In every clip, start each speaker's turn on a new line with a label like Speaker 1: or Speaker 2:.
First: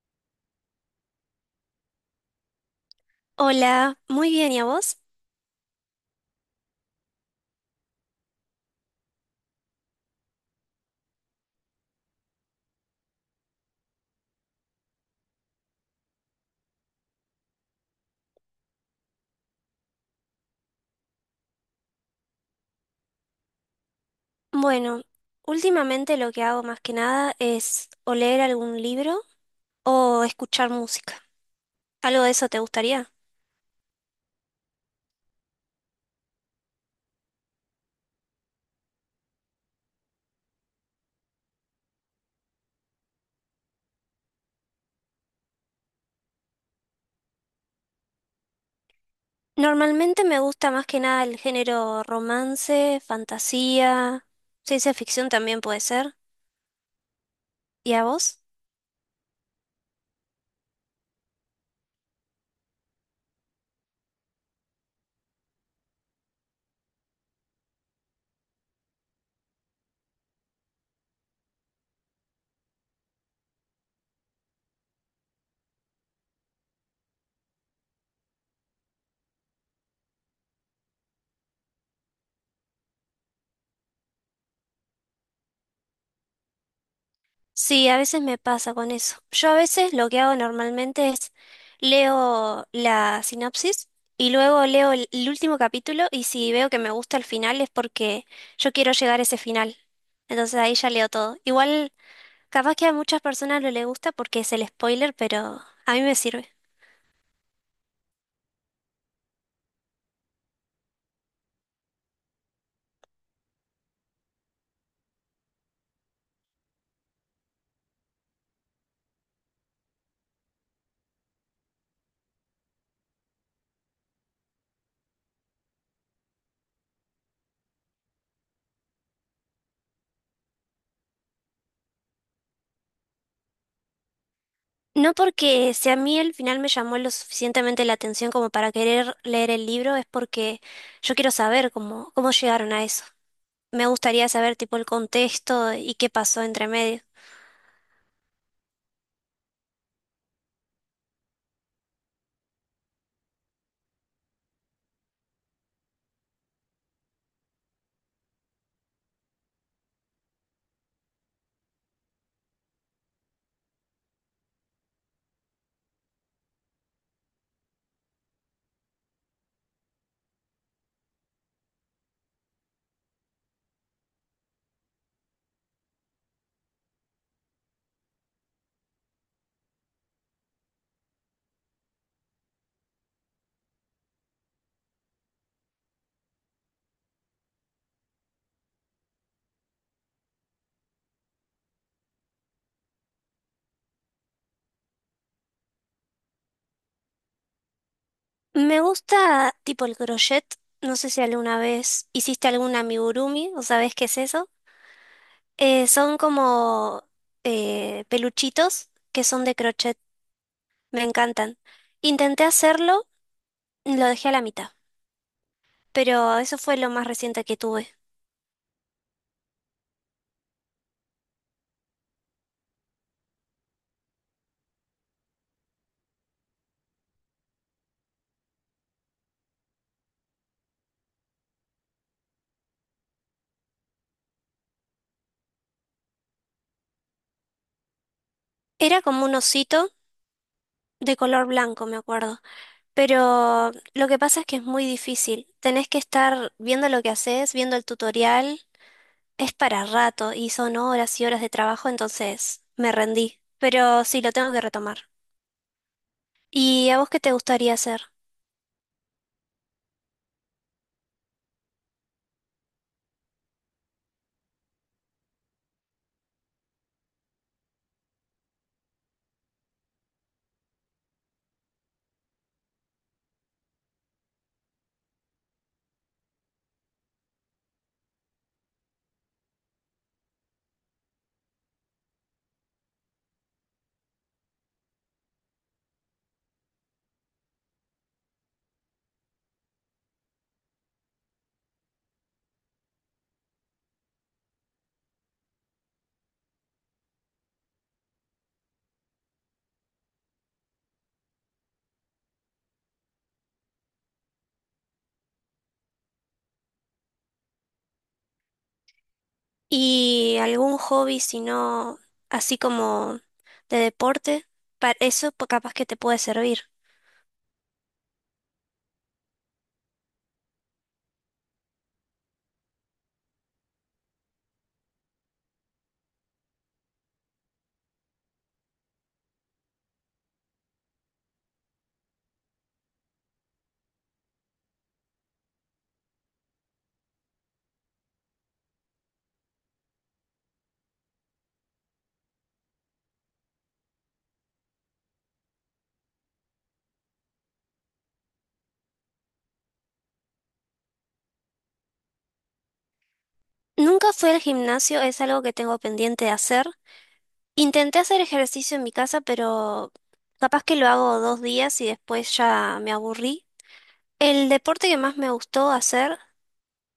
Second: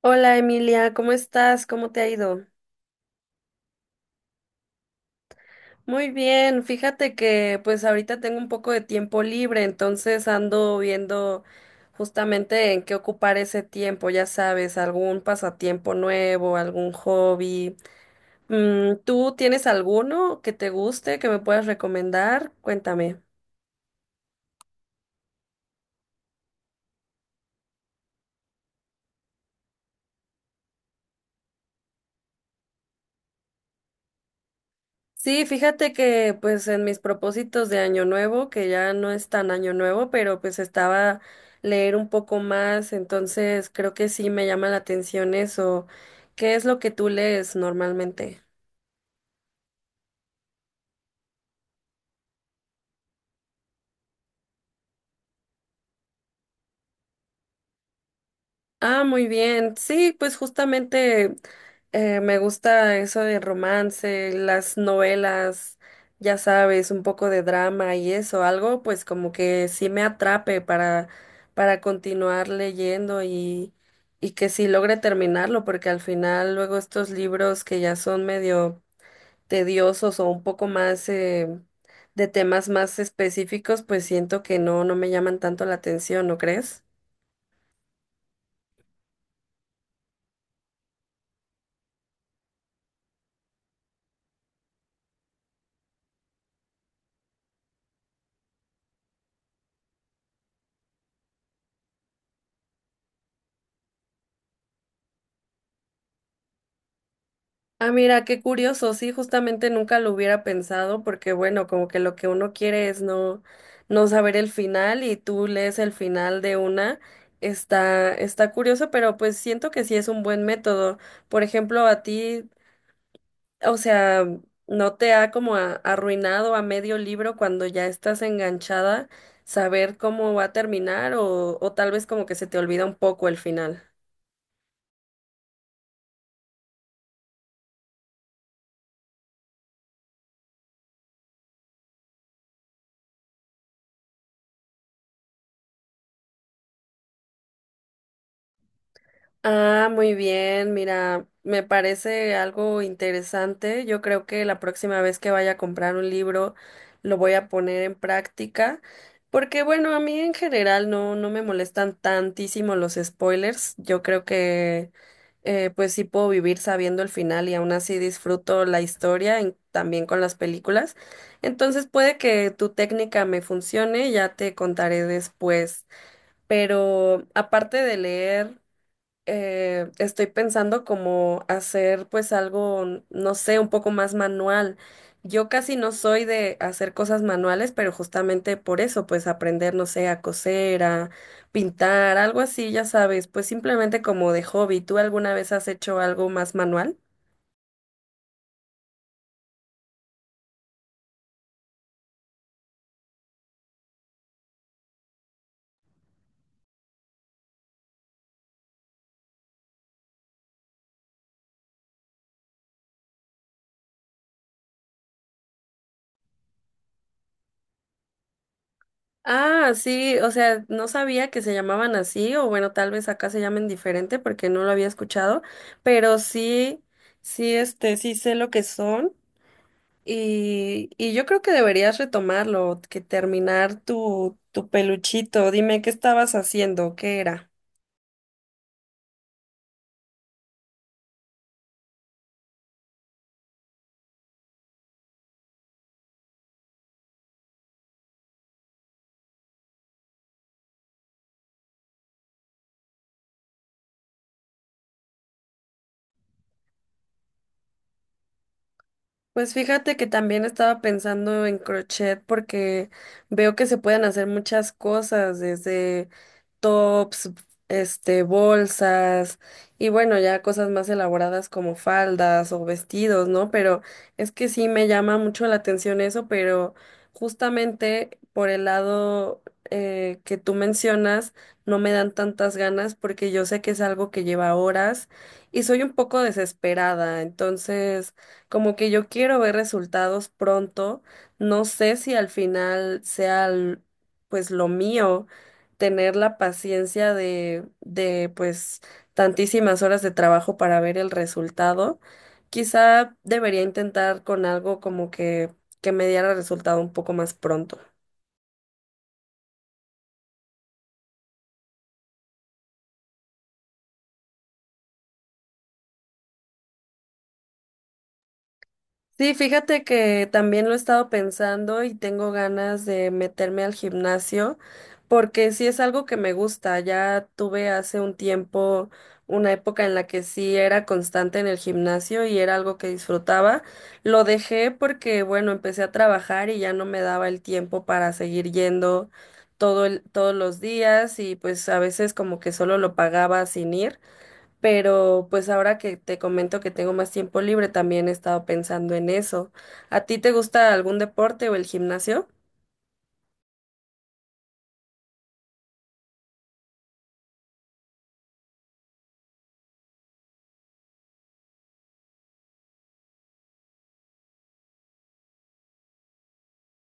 Speaker 1: Hola Emilia, ¿cómo estás? ¿Cómo te ha ido?
Speaker 2: Hola, muy bien, ¿y a vos?
Speaker 1: Muy bien, fíjate que pues ahorita tengo un poco de tiempo libre, entonces ando viendo justamente en qué ocupar ese tiempo, ya sabes, algún pasatiempo nuevo, algún hobby. ¿Tú tienes alguno que te guste, que me puedas recomendar? Cuéntame.
Speaker 2: Bueno, últimamente lo que hago más que nada es o leer algún libro o escuchar música. ¿Algo de eso te gustaría?
Speaker 1: Sí, fíjate que pues en mis propósitos de año nuevo, que ya no es tan año nuevo, pero pues estaba leer un poco más, entonces creo que sí me llama la atención eso. ¿Qué es lo que tú lees normalmente?
Speaker 2: Normalmente me gusta más que nada el género romance, fantasía, ciencia ficción también puede ser. ¿Y a vos?
Speaker 1: Ah, muy bien. Sí, pues justamente me gusta eso de romance, las novelas, ya sabes, un poco de drama y eso, algo pues como que sí me atrape para continuar leyendo y que sí logre terminarlo, porque al final luego estos libros que ya son medio tediosos o un poco más de temas más específicos, pues siento que no, no me llaman tanto la atención, ¿no crees?
Speaker 2: Sí, a veces me pasa con eso. Yo a veces lo que hago normalmente es leo la sinopsis y luego leo el último capítulo y si veo que me gusta el final es porque yo quiero llegar a ese final. Entonces ahí ya leo todo. Igual, capaz que a muchas personas no les gusta porque es el spoiler, pero a mí me sirve.
Speaker 1: Ah, mira, qué curioso. Sí, justamente nunca lo hubiera pensado porque, bueno, como que lo que uno quiere es no, no saber el final y tú lees el final de una. Está curioso, pero pues siento que sí es un buen método. Por ejemplo, a ti, o sea, ¿no te ha como arruinado a medio libro cuando ya estás enganchada saber cómo va a terminar o tal vez como que se te olvida un poco el final?
Speaker 2: No porque si a mí el final me llamó lo suficientemente la atención como para querer leer el libro, es porque yo quiero saber cómo llegaron a eso. Me gustaría saber tipo el contexto y qué pasó entre medio.
Speaker 1: Ah, muy bien, mira, me parece algo interesante. Yo creo que la próxima vez que vaya a comprar un libro lo voy a poner en práctica, porque bueno, a mí en general no, no me molestan tantísimo los spoilers. Yo creo que pues sí puedo vivir sabiendo el final y aún así disfruto la historia también con las películas. Entonces puede que tu técnica me funcione, ya te contaré después. Pero aparte de leer estoy pensando como hacer pues algo, no sé, un poco más manual. Yo casi no soy de hacer cosas manuales, pero justamente por eso, pues aprender, no sé, a coser, a pintar, algo así, ya sabes, pues simplemente como de hobby. ¿Tú alguna vez has hecho algo más manual?
Speaker 2: Me gusta tipo el crochet. No sé si alguna vez hiciste algún amigurumi o sabes qué es eso. Son como peluchitos que son de crochet. Me encantan. Intenté hacerlo, lo dejé a la mitad, pero eso fue lo más reciente que tuve.
Speaker 1: Ah, sí, o sea, no sabía que se llamaban así, o bueno, tal vez acá se llamen diferente porque no lo había escuchado, pero sí, sí, este, sí sé lo que son. Y yo creo que deberías retomarlo, que terminar tu peluchito. Dime, ¿qué estabas haciendo? ¿Qué era?
Speaker 2: Era como un osito de color blanco, me acuerdo, pero lo que pasa es que es muy difícil. Tenés que estar viendo lo que haces, viendo el tutorial. Es para rato y son horas y horas de trabajo, entonces me rendí. Pero sí, lo tengo que retomar. ¿Y a vos qué te gustaría hacer?
Speaker 1: Pues fíjate que también estaba pensando en crochet porque veo que se pueden hacer muchas cosas, desde tops, este, bolsas y bueno, ya cosas más elaboradas como faldas o vestidos, ¿no? Pero es que sí me llama mucho la atención eso, pero justamente por el lado que tú mencionas, no me dan tantas ganas porque yo sé que es algo que lleva horas y soy un poco desesperada, entonces... Como que yo quiero ver resultados pronto. No sé si al final sea pues lo mío tener la paciencia de pues tantísimas horas de trabajo para ver el resultado. Quizá debería intentar con algo como que me diera resultado un poco más pronto.
Speaker 2: ¿Y algún hobby, si no, así como de deporte? Para eso pues, capaz que te puede servir.
Speaker 1: Sí, fíjate que también lo he estado pensando y tengo ganas de meterme al gimnasio porque sí es algo que me gusta. Ya tuve hace un tiempo una época en la que sí era constante en el gimnasio y era algo que disfrutaba. Lo dejé porque, bueno, empecé a trabajar y ya no me daba el tiempo para seguir yendo todos los días y pues a veces como que solo lo pagaba sin ir. Pero pues ahora que te comento que tengo más tiempo libre, también he estado pensando en eso. ¿A ti te gusta algún deporte o el gimnasio?
Speaker 2: Nunca fui al gimnasio, es algo que tengo pendiente de hacer. Intenté hacer ejercicio en mi casa, pero capaz que lo hago 2 días y después ya me aburrí. El deporte que más me gustó hacer,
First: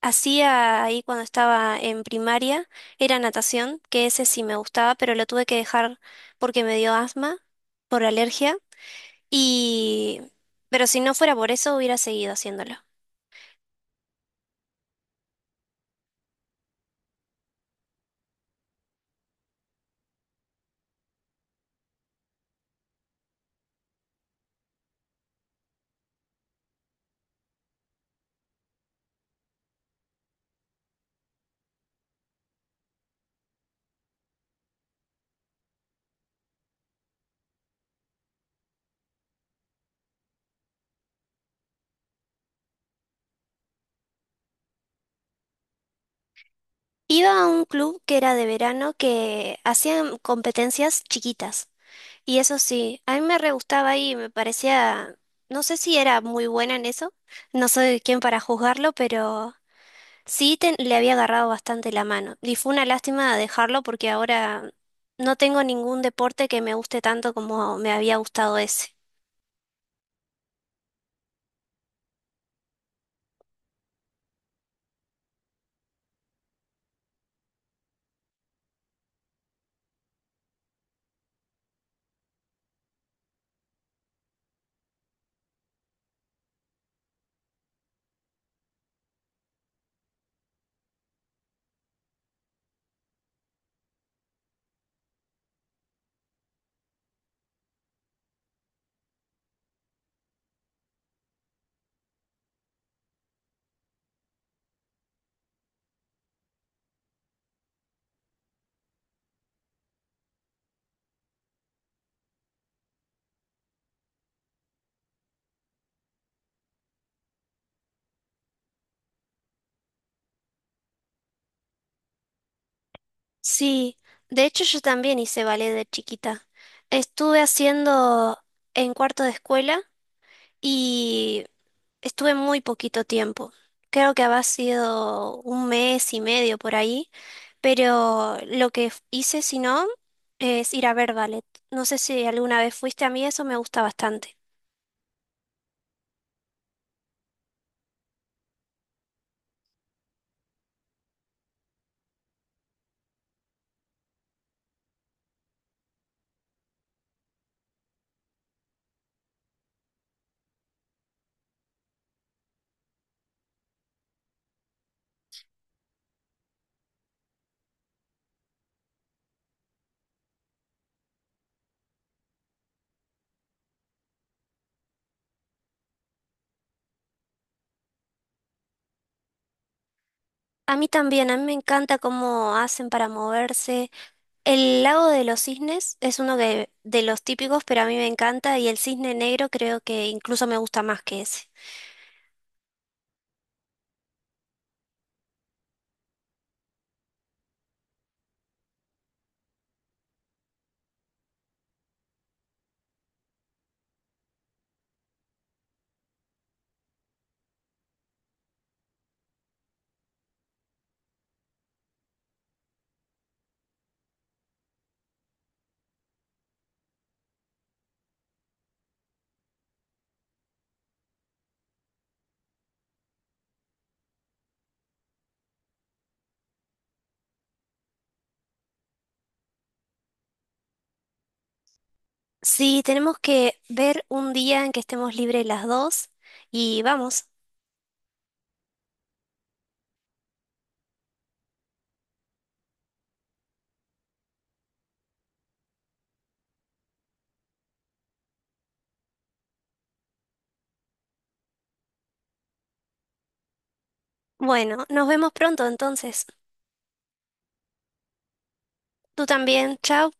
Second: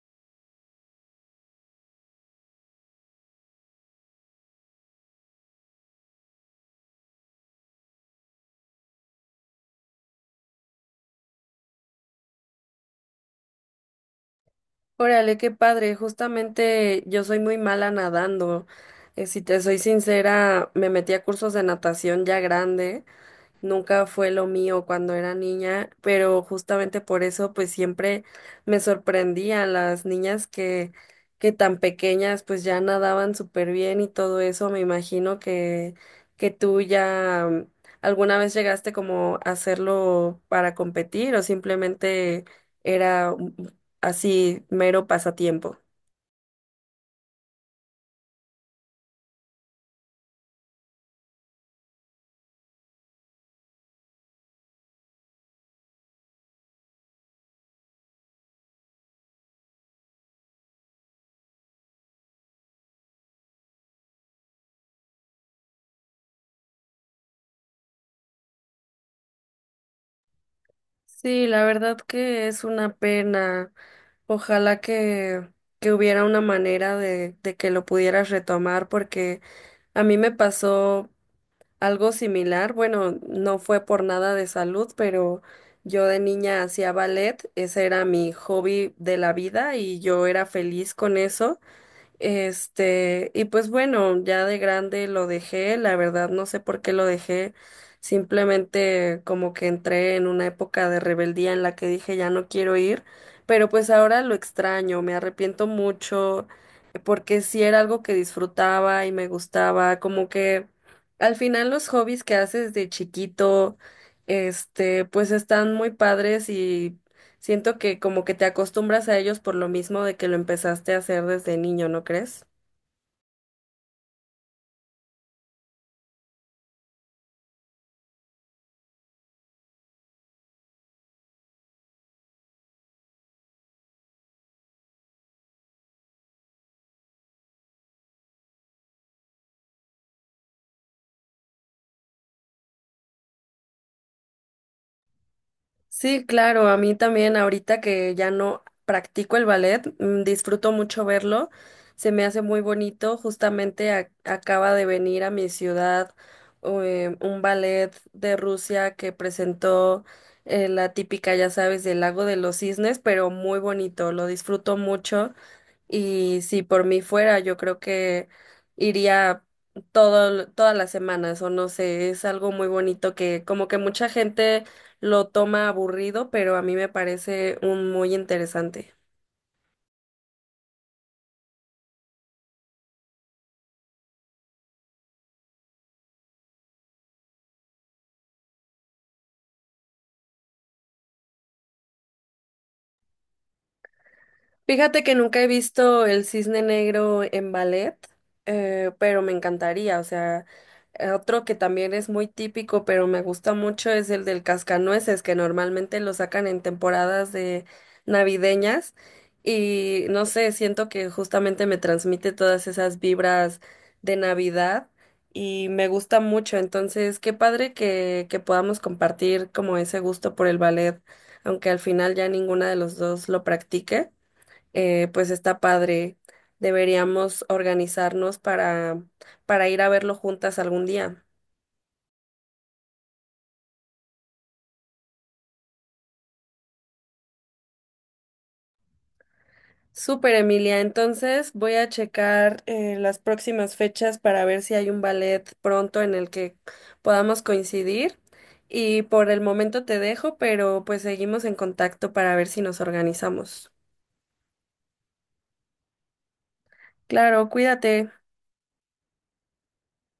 Speaker 2: hacía ahí cuando estaba en primaria, era natación, que ese sí me gustaba, pero lo tuve que dejar porque me dio asma por alergia. Y... Pero si no fuera por eso, hubiera seguido haciéndolo.
Speaker 1: Órale, qué padre. Justamente yo soy muy mala nadando. Si te soy sincera, me metí a cursos de natación ya grande, nunca fue lo mío cuando era niña, pero justamente por eso pues siempre me sorprendían las niñas que tan pequeñas pues ya nadaban súper bien y todo eso. Me imagino que tú ya alguna vez llegaste como a hacerlo para competir o simplemente era así mero pasatiempo.
Speaker 2: Iba a un club que era de verano que hacían competencias chiquitas. Y eso sí, a mí me re gustaba y me parecía, no sé si era muy buena en eso, no soy quien para juzgarlo, pero sí le había agarrado bastante la mano. Y fue una lástima dejarlo porque ahora no tengo ningún deporte que me guste tanto como me había gustado ese.
Speaker 1: Sí, la verdad que es una pena. Ojalá que hubiera una manera de que lo pudieras retomar, porque a mí me pasó algo similar. Bueno, no fue por nada de salud, pero yo de niña hacía ballet, ese era mi hobby de la vida y yo era feliz con eso. Este, y pues bueno, ya de grande lo dejé, la verdad no sé por qué lo dejé, simplemente como que entré en una época de rebeldía en la que dije ya no quiero ir, pero pues ahora lo extraño, me arrepiento mucho, porque sí era algo que disfrutaba y me gustaba, como que al final los hobbies que haces de chiquito, este, pues están muy padres y siento que como que te acostumbras a ellos por lo mismo de que lo empezaste a hacer desde niño, ¿no crees?
Speaker 2: Sí, de hecho yo también hice ballet de chiquita. Estuve haciendo en cuarto de escuela y estuve muy poquito tiempo. Creo que había sido un mes y medio por ahí. Pero lo que hice, si no, es ir a ver ballet. No sé si alguna vez fuiste. A mí eso me gusta bastante.
Speaker 1: Sí, claro, a mí también ahorita que ya no practico el ballet, disfruto mucho verlo, se me hace muy bonito, justamente acaba de venir a mi ciudad un ballet de Rusia que presentó la típica, ya sabes, del Lago de los Cisnes, pero muy bonito, lo disfruto mucho. Y si por mí fuera, yo creo que iría todas las semanas, o no sé, es algo muy bonito que como que mucha gente lo toma aburrido, pero a mí me parece un muy interesante.
Speaker 2: A mí también, a mí me encanta cómo hacen para moverse. El Lago de los Cisnes es uno de los típicos, pero a mí me encanta y El Cisne Negro creo que incluso me gusta más que ese.
Speaker 1: Fíjate que nunca he visto el cisne negro en ballet, pero me encantaría. O sea, otro que también es muy típico, pero me gusta mucho es el del cascanueces, que normalmente lo sacan en temporadas de navideñas. Y no sé, siento que justamente me transmite todas esas vibras de Navidad y me gusta mucho. Entonces, qué padre que podamos compartir como ese gusto por el ballet, aunque al final ya ninguna de los dos lo practique, pues está padre. Deberíamos organizarnos para ir a verlo juntas algún día.
Speaker 2: Sí, tenemos que ver un día en que estemos libres las dos y vamos.
Speaker 1: Súper, Emilia. Entonces voy a checar las próximas fechas para ver si hay un ballet pronto en el que podamos coincidir. Y por el momento te dejo, pero pues seguimos en contacto para ver si nos organizamos.
Speaker 2: Bueno, nos vemos pronto entonces.
Speaker 1: Claro, cuídate.
Speaker 2: Tú también, chao.